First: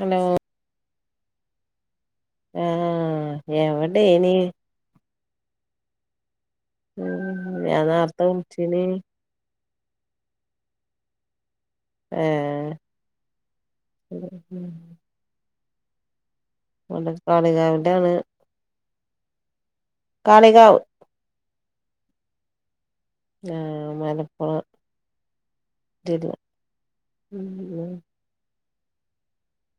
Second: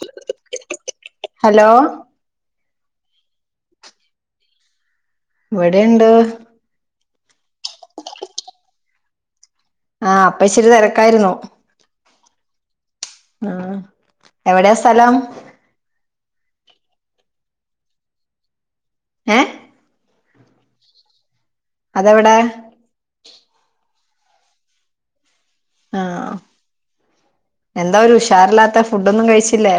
Hello hello ആഹ് എവിടേ ആയിരുന്നു ഇവിടെയുണ്ട് ഉ ഞാനേർത്തെ വിളിച്ചീനി ആഹ് അപ്പൊ ഇച്ചിരി തെരക്കായിരുന്നു ഏ ആ എവിടെയാ സ്ഥലം അവിടെ കാളികാവിലാണ് ഏ കളികാവ് അതെവിടെ ആഹ് മഞ്ചേരി ആഹ് ഉം എന്താ ഒരു ഉഷാറില്ലാത്ത ഫുഡൊന്നും കഴിച്ചില്ലേ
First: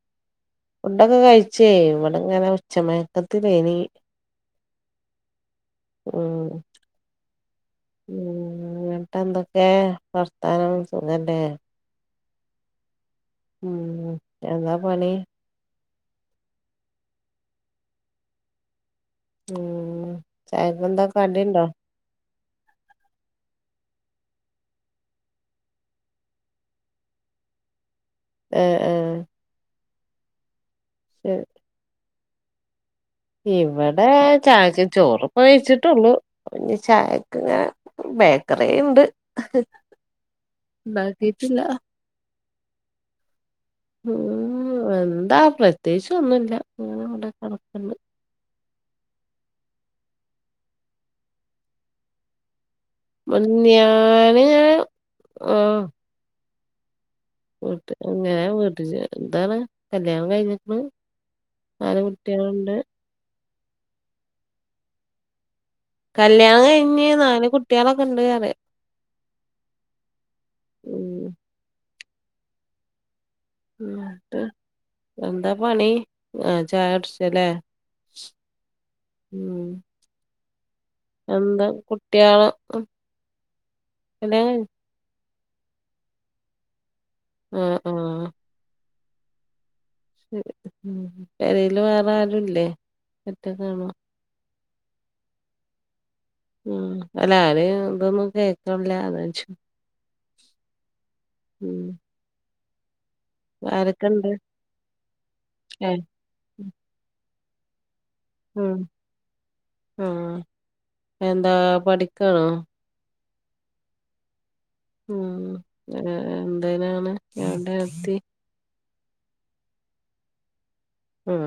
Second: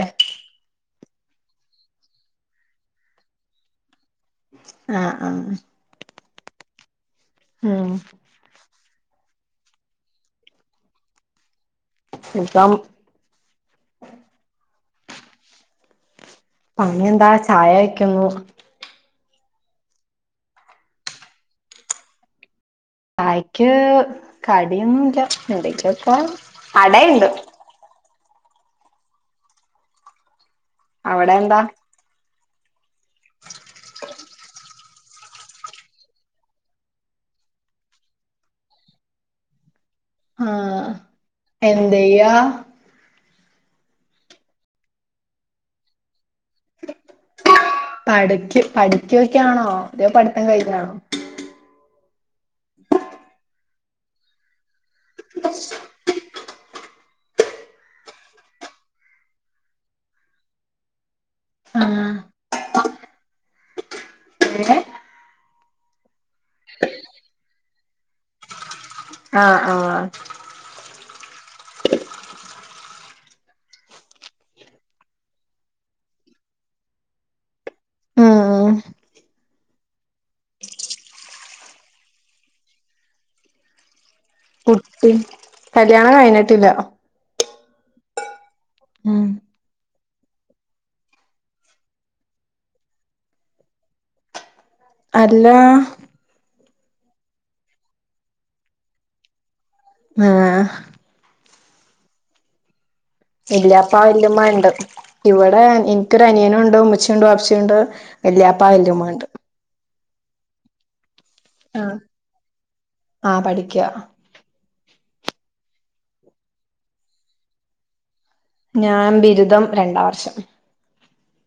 ഫുഡൊക്കെ കഴിച്ചേ ഇവിടെ ഇങ്ങനെ ഉച്ചമയക്കത്തിലേനി ആഹ് ഉം ആഹ് ഉം എന്നിട്ട് എന്തൊക്കെ വർത്താനം സുഖല്ലേ [unintelligible] ഉം എന്താ പണി പണിയെന്താ ചായ ഉണ്ടാക്കുന്നു ഉം ചായക്ക് എന്താ കടി ഉണ്ടോ ചായ്ക്ക് കടിയൊന്നുല്ല എന്തക്കെപ്പൊ അടയ്ണ്ട് എ ഏ അവിടെ എന്താ ഇവിടെ ചാച് ചോറ്പ്പ കഴിച്ചിട്ടുള്ളു പി ചായക്ക് ഇങ്ങെ ബേക്കറി ഉണ്ട് ആഹ് ഉണ്ടാക്കിട്ടില്ല എന്തെയ്യാ ഉം എന്താ പ്രത്യേകിച്ച് ഒന്നുല്ല ഞ അവിടെ കിടക്ക്ണ്ട് ഒക്ക ഒക്കൊണോ അതൊ പഠിത്തം കഴിഞ്ഞാണോ ഞാന് ആഹ് വീട്ട് അങ്ങനെ വീട്ട് എന്താണ് കല്യാണം കഴിഞ്ഞിക്ണ് നാല് ആഹ് കുട്ടികളുണ്ട് ഏ കല്യാണം കഴിഞ്ഞ് നാല് കുട്ടികളൊക്കെ ഇണ്ട് പറിയ ആഹ് ആഹ് ഉം ന്നട്ട് എന്താ പണി ആ ചായുട്ച്ചല്ലേ ഉം ഉം എന്താ കുട്ടിയണോ കുട്ടി കല്യാണം കഴിഞ്ഞിട്ടില്ല ആ ആ ഉം പെരേയില് വേറെ ആരുല്ലേ ഒറ്റ കാണോ അല്ല ഉ അല്ലആരേംഇതൊന്നും കേക്കല്ല അതാ ചും- ആ ഉം ആരൊക്കെണ്ട് വല്ലാപ്പാവല്ല്യമ്മ ഇണ്ട് ഇവിടെ ഏ എനിക്കൊരു അനിയനുണ്ട് ഉമ്മച്ചി വാപ്പച്ചി ണ്ട് വല്ലാപ്പ വല്ലുമ്മ ഉണ്ട് ആ എന്താ പഠിക്കണോ ആ പഠിക്കുക ഉം എന്തേതിനാണ് ഞടെ എത്തി ഞാൻ ബിരുദം രണ്ടാം വർഷം ഉം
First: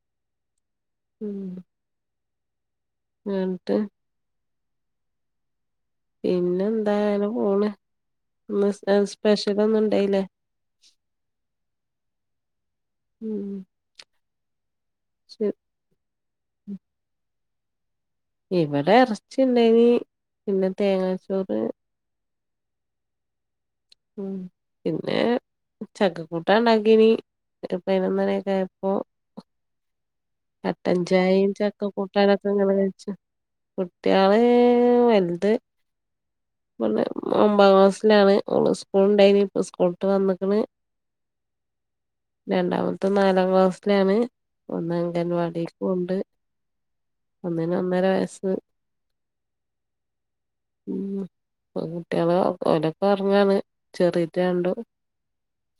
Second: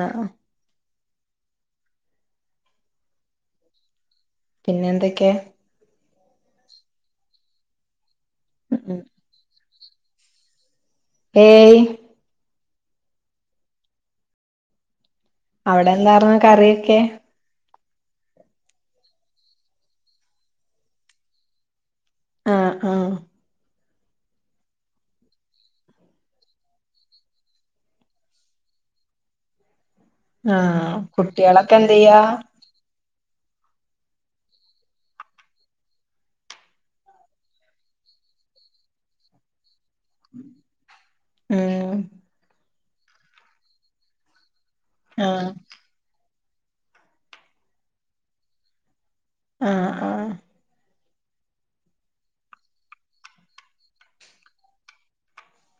ആ ഹ ഉം ആട്ട് പിന്നെ എന്തൊക്കെ പിന്നെ എന്താ അങ്ങനെ പോണു ഇന്ന് [unintelligible] സ്പെഷല് ഒന്നും ഇണ്ടായില്ലേ ഏയ് ഉം ശരി അവിടെ എന്താർന്ന് കറിയൊക്കെ ഇവിടെ ഇറചിണ്ടായിനി പിന്നെ തേങ്ങാച്ചോറ് ആ ആ ഉ പിന്നെ ചക്കക്കൂട്ടാൻ ഉണ്ടാക്കിനി ഒരു പതിനൊന്നരക്കെയായപ്പോ ആഹ് കട്ടൻചായയും കുട്ടികളൊക്കെ ചക്ക എന്തെയ്യാ കൂട്ടാരൊക്കെനമ്മള് കഴിച്ച കുട്ടികള് വലുത് [unintelligible] ഒമ്പാതാം ക്ലാസ്സിലാണ് ഓള് സ്കൂൾണ്ടായി ഇപ്പ സ്കൂൾ ഇപ്പൊ വന്നേക്ക്ണ് ഉം രണ്ടാമത്തെ നാലാം ക്ലാസിലാണ് വന്ന് ആഹ് അങ്കൻവാടിക്ക് പോണ്ട് ഒന്നിന് ഒന്നര വയസ് ആ ആ ഉ കുട്ടികളെ ഓലൊക്കെ ഉറങ്ങാണ് ചെറിയത് രണ്ടും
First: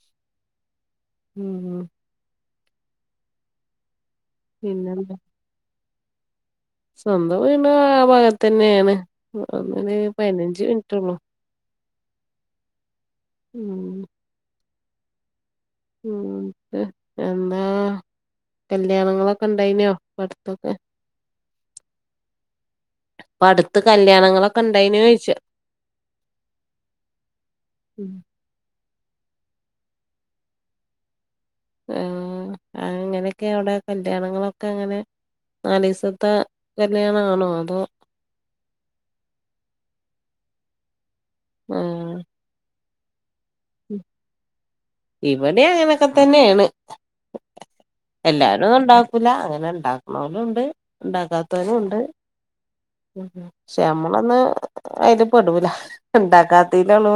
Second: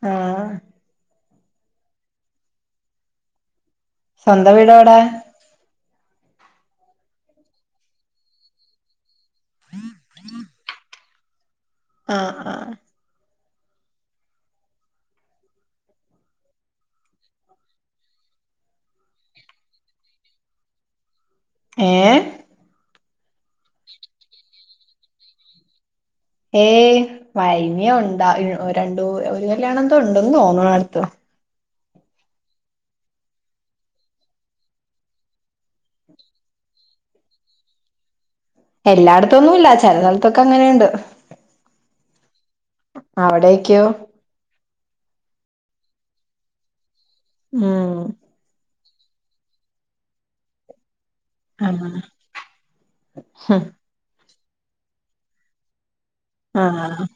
ആഹ ഉം ഉ സ്വന്തം വീടോവിടാ? പിന്നെന്താ സ്വന്തം വിട് ആ ഭാഗത്ത് തന്നെയാണ് ഒന്നന് പതിനഞ്ച് മിനിറ്റള്ളൂ. [inaudible] ആഹ ആഹ ഉം ഉ എന്താ കല്യാണങ്ങളൊക്കെ ഇണ്ടായിനോ പടുത്തൊക്കെ? ഏ അപ്പൊ അടുത്ത് കല്യാണങ്ങളൊക്കെ ഇണ്ടായിന് ചോദിച്ച? ഏ വൈനിയ ഉണ്ടാ രണ്ടു ഒരു കല്യാണം എന്തോ ഉണ്ടന്ന് തോന്നണടുത്ത് ആ അങ്ങനെയൊക്കെ അവിടെ കല്യാണങ്ങളൊക്കെ അങ്ങനെ? നല് ദസത്തെ കല്യാണ ആണോ? അതോ എല്ലാടതൊന്നും.. ല്ല. ചലസലത്തൊക്കെ അങ്ങനെണ്ട് ആഹ് അവടേക്യോ ഇവടി. അങ്ങനൊക്കെ. തന്നെണ് ഉം എല്ലാരും ഉണ്ടാ ക് ല. അങ്ങനെ ഇണ്ടാക്ണോലുണ്ട്. ആ ണ്ടാക്കാത്തോലു. ഉണ്ട് ഹ് ഷേ. അമ്മളൊന്ന്. അയില്. പെടൂല. ഹ്. ഹാ. ആ ണ്ടാക്കാത്തിലൊളു.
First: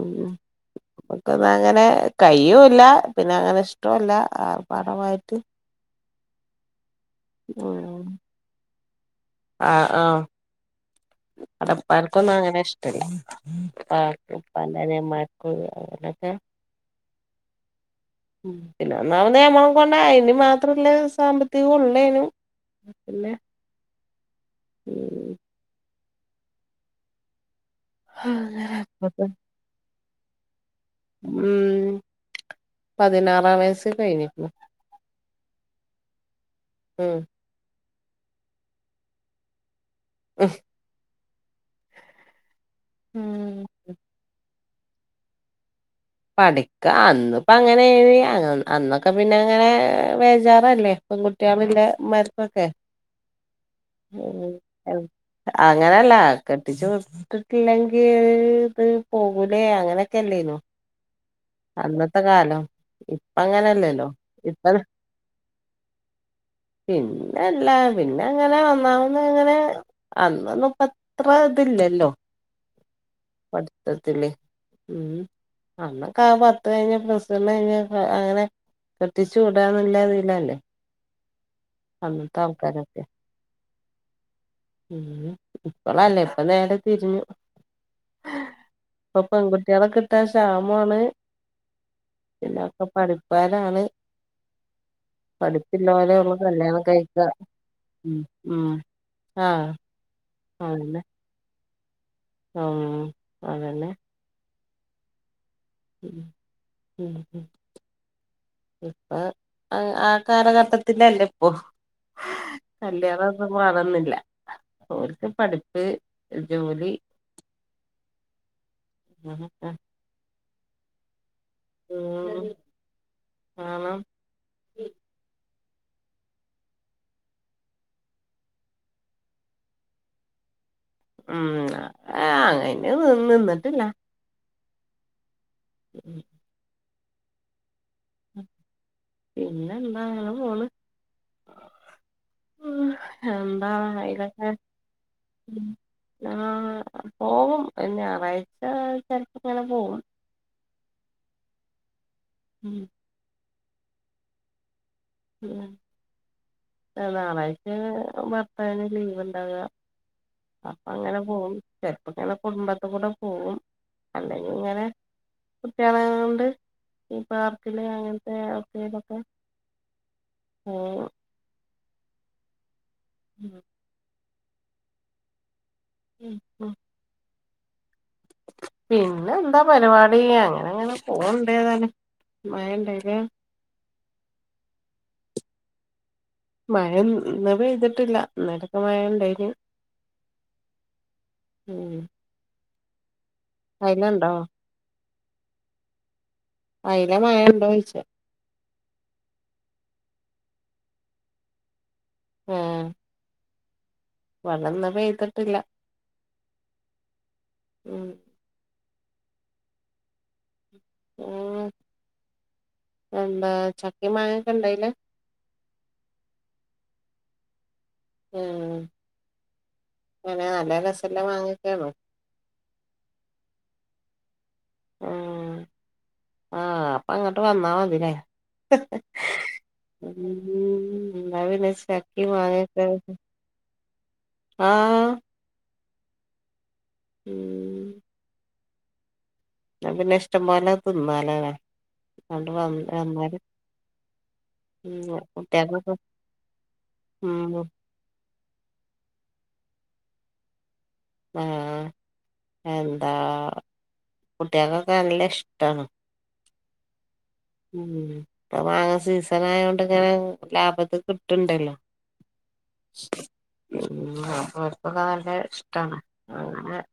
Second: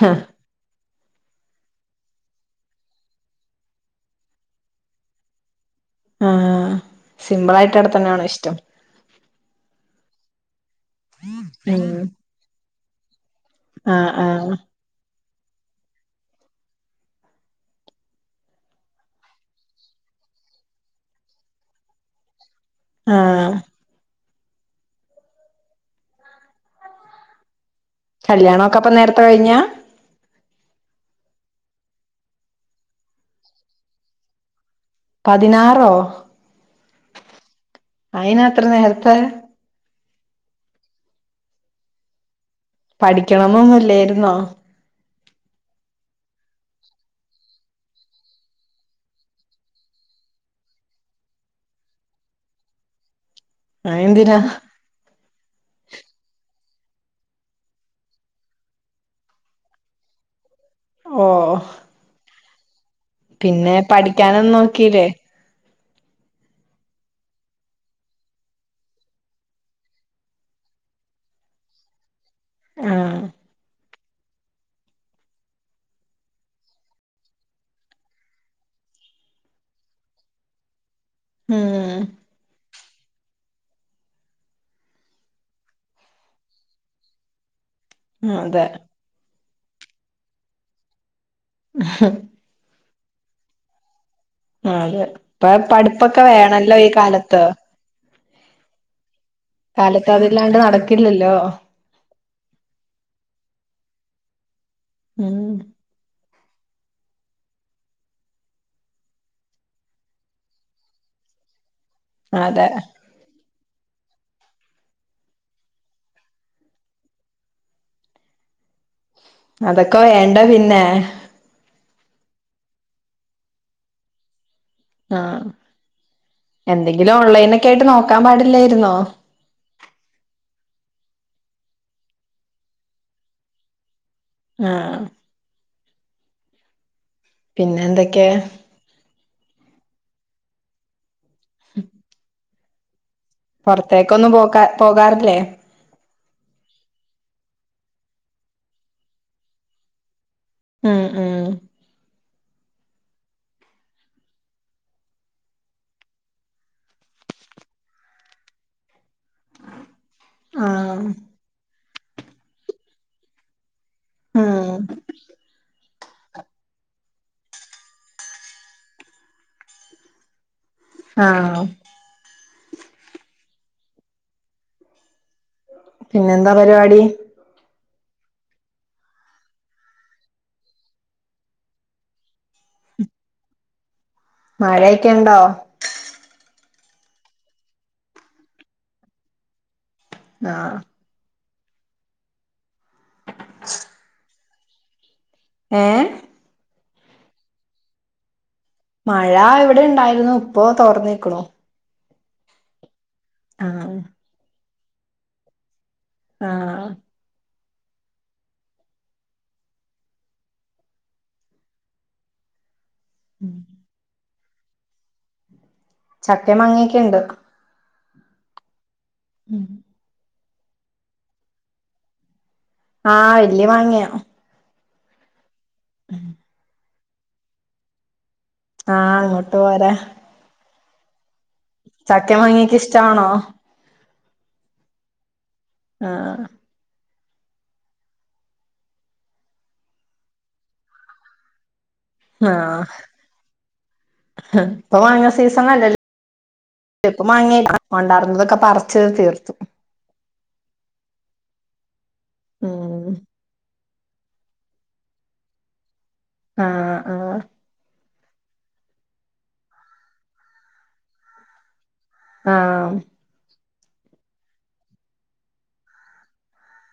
ഹ് അങ്ങനെ കയ്യുല്ല. പിന്നെ അങ്ങനെ ഇഷ്ട്ടൊല്ല. ആർപാടമായിട്ട് ആഹ, ആ, സിമ്പിൾ ആയിട്ടട് തന്നെയാണോ. ഇഷ്ടം ആഹ, ആഹ ഉം അടപ്പർക്കൊന്നും അങ്ങനെ ഇഷ്ടല്ല ആ ആ [unintelligible] [unintelligible] മ്. പിന്നെ. ഒന്നാമതേ നിയമം [unintelligible] കൊണ്ട അയിന് മാത്രല്ലേ സാമ്പത്തികള്ളേനും ആഹ ഉം അങ്ങനെ കല്യാണക്കെ അപ്പ നേര ഇപ്പത്തെ ത്തോഴിഞ്ഞാ ഉം പതിനാറാം വയസിൽ കഴിഞ്ഞിക്ക് ണ് പതിനാറോ. ഉം അയിനാത്ര. നേരത്തെ ഹ് ഉം പഠിക്കണംന്നുന്ന് ല്ലേരുന്നോ പഠിക്ക ആ അന്ന്പ്പ അങ്ങനെ ഏ. ഴ്‌ അന്നൊക്കെ പിന്നെ അങ്ങനെ വേചാറല്ലേ... പെൺകുട്ടിളില്ലേ. മ്മാര് ക്കൊക്കെ അതെന്തിനാ [unintelligible] അങ്ങനെയല്ല കെട്ടിച്ചു വിട്ടിട്ടില്ലെങ്കി പോകൂലേ. അങ്ങനൊക്കെല്ലേന്നൊ ഓ അന്നത്തെ. കാലം. ഇപ്പ. പിന്നെ അങ്ങനല്ലല്ലോ പഠിക്കാനൊന്നും ഇപ്പ നോക്കില്ലേ പിന്നെല്ല. പിന്നെ. അങ്ങനെ. ഒന്നാവുന്ന അങ്ങനെ അന്നൊന്നുപ്പത്രേ ല്ലല്ലോ. ആ പഠിത്തത്തില്. മ്മ്. അന്ന കാ. പത്ത്. കയിഞ്ഞ്. പ്ലസ്. വണ്ണ്. യി ഞ്ഞ് അങ്ങനെ കെട്ടിച്ചു. വിടന്നുള്ള ഉം അങ്ങൻത്തെ. ആൾക്കാരൊക്കെ ഉം ഇപ്പളല്ലേ ഇപ്പ നേരെ തിരിഞ്ഞു ആ, അതെ പെൺകുട്ടിളൊകിട്ടാൻ. ക്ഷാമോണ് ഹ്. ഇപ്പൊ പഠിപ്പരാണ് അതെ. ഇപ്പൊ. പഠിപ്പൊക്കെ വേണല്ലോ കല്യാണം ഈ, കഴിക്ക കാലത്ത് ഉം ഉം ആഹ് കാലത്ത്. അതില്ലാണ്ട്. നടക്കില്ലല്ലോ ആ, അതന്നെ മ്മ്. ഹ് ഉം ഹ [unintelligible] ഇപ്പൊ. ആ. ആകാലഘട്ടത്തിന്റെയെ ല്ലേ. പ്പൊ അതെ വറന്നില്ല. ഓര്ക്. പഠിപ്പ്. ജോലി അങ്ങനൊക്കെ അതൊക്കെ വേണ്ട പിന്നെ ഉം. വേണം ആ, എന്തെങ്കിലും. ഓൺലൈനൊക്കെ ആയിട്ട് നോക്കാൻ പാടില്ലായിരുന്നോ മ്മ്. അ അ ങ്ങനെ ന്ന് ന്നട്ട [unintelligible] ആ..... ഉം പിന്നെ എന്തൊക്കെ പിന്നെ എന്താണ് അങ്ങനെ പോണു. ഉം ഉം എന്താ പുറത്തേക്കൊന്നും പോകാ പോകാറില്ലേ. ആ പോവും ഞായറാഴ്ച ചിലപ്പ ഇങ്ങനെ പോകവും. ഉം ഉം ഉം ഉ ഞായറാഴ്ച ഭർത്താവിന് ലീവ്. അപ്പൊ ആഹ് അങ്ങനെ പോകും ചെറപ്പങ്ങനെ കുടുംബത്തി കൂടെ പോകവും. അല്ലെങ്കും ഉം ഇങ്ങനെ കുട്ടികളെ കൊണ്ട് ഈ പാർക്കില് അങ്ങനത്തെ ക്കയിലൊക്കെ.. ആ ഉം ഉം പിന്നെന്താ ഉം. പരിപാടി പിന്നെ എന്താ പരിപാടി അങ്ങനെ അങ്ങനെ പോണ്ടേതന്നെ മയണ്ടായില്ല മഴയൊക്കെ ഉണ്ടോ മഴന്നപെയ്തിട്ടില്ല ന്നലെക്കെ മഴ ഉണ്ടായിരുന്നു. ആ ഉം കൈല ഉണ്ടോ ഏ അയില മഴ ഇണ്ടോ ചോദിച്ച. മഴ എവിടെ ഉണ്ടായിരുന്നു ഇപ്പൊ തോർന്നക്ണു. ആ ആ ഇന്ന് പെയ്തിട്ടില്ല. ആ ഉം ഉ എന്താ ഉം ചക്കി മഴ. ഇണ്ടായില്ലേ. ചക്ക മാങ്ങിയൊക്കെുണ്ട്. ഉം ഉം അങ്ങനെ നല്ല രസംല്ല മാങ്ങ കെയാണോ.. ആ വല്യ മാങ്ങയാ. ഉ ആ അപ്പ അങ്ങോട്ട് വന്നാ മതിലേ.. ആഹ് അങ്ങോട്ട് പോരാ. എന്താ പിന്നെ ചക്കി ചക്കേം മാങ്ങി മാങ്ങയൊക്കെ ഒകെ ഇഷ്ടാണോ ആഹ് ആഹ് ഉം എന്നാൽ പിന്നെ ഇഷ്ടം പോലെ തിന്നാലേ അങ്ങോട്ടവന്നാല്. ഇപ്പ മാങ്ങ സീസണല്ല ചപ്പ ഉം മാങ്ങ കൊണ്ടാടുന്നതൊക്കെ പറച്ച്ത് തീർത്തു. ആഹ് ഉം എന്താ കുട്ടികക്കൊക്ക നല്ല ഇഷ്ടാണ്. ആഹ് ആഹ് ഉം അപ്പ മങ്ങ സീസൺ ആയോണ്ട് ഇങ്ങനെ ലാഭത്തി കിട്ടുണ്ടല്ലോ. ആഹ് ഓൽപ്പൊക്കെ നല്ല ഇഷ്ടാണ് അെ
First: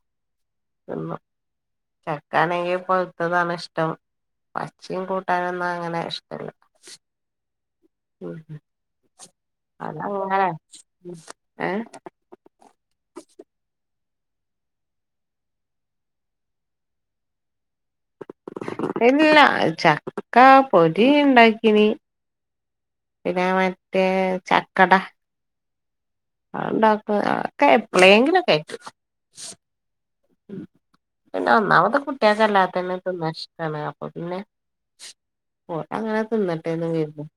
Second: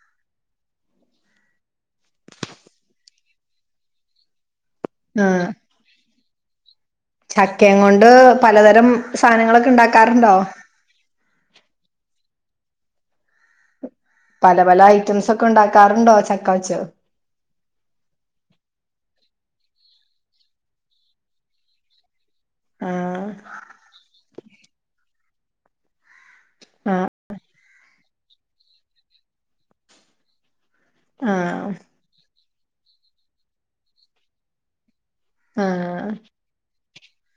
ചക്കാണെങ്കിൽ പഴുത്തതാണ് ഇഷ്ടം. ച്ചിയും ആഹ് കൂട്ടാനൊന്നു അങ്ങനെ ഇഷ്ടല്ല ക്കേം കൊണ്ട് ഉം പലതരം സാധനങ്ങളൊക്കെ ഉണ്ടാക്കാറുണ്ടോ അതങ്ങനെ ഏ പല പല ഐറ്റംസൊക്കെണ്ടാക്കാറ്ണ്ടോ ചക്കവച്ച് എല്ലാ, ചക്ക പൊരി ഇണ്ടാക്കീനി ആഹ് പിന്നെ മറ്റേ.. ചക്കട അ ആഹ് ണ്ടാക്ക കേപ്പളേങ്കിലൊക്കയ്ക്കൂ പിന്ന ആഹ് ഒന്നാമതെ കുട്ട്യേക്ക് അല്ലാത്തന്നെ തിന്നാഷ്ടാണ് അപ്പൊ പിന്നെ ആഹ് ഓലങ്ങനെ തിന്നട്ടെന്ന് കരുതും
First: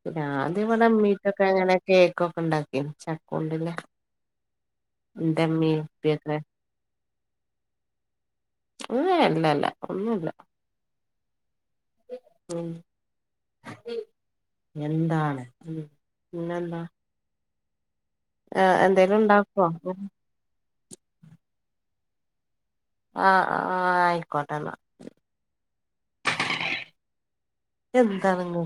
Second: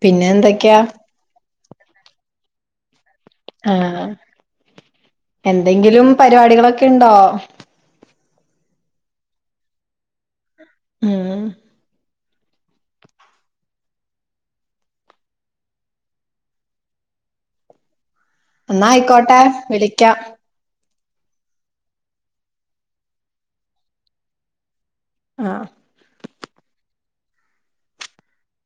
പിന്നെന്തൊക്കെയാ? [inaudible] ങ്ങനെ കേക്കൊക്കെ ഉണ്ടാക്കി ച ആ എന്റെമ്മീ എന്തെങ്കിലും ഉപ്പിയൊക്കെ പര് പാടികളൊക്കെണ്ടോ? അല്ലല്ല ഒന്നുല്ല ഉം. ഉം എന്താണ്, പിന്നെന്താ? ഏ, എന്തേലും ന്നായിക്കോട്ടെ ഉണ്ടാക്കോ വിളിക്കാം ആ ആ ആയിക്കോട്ടെന്ന ആ. എന്താണ്ങ്ങ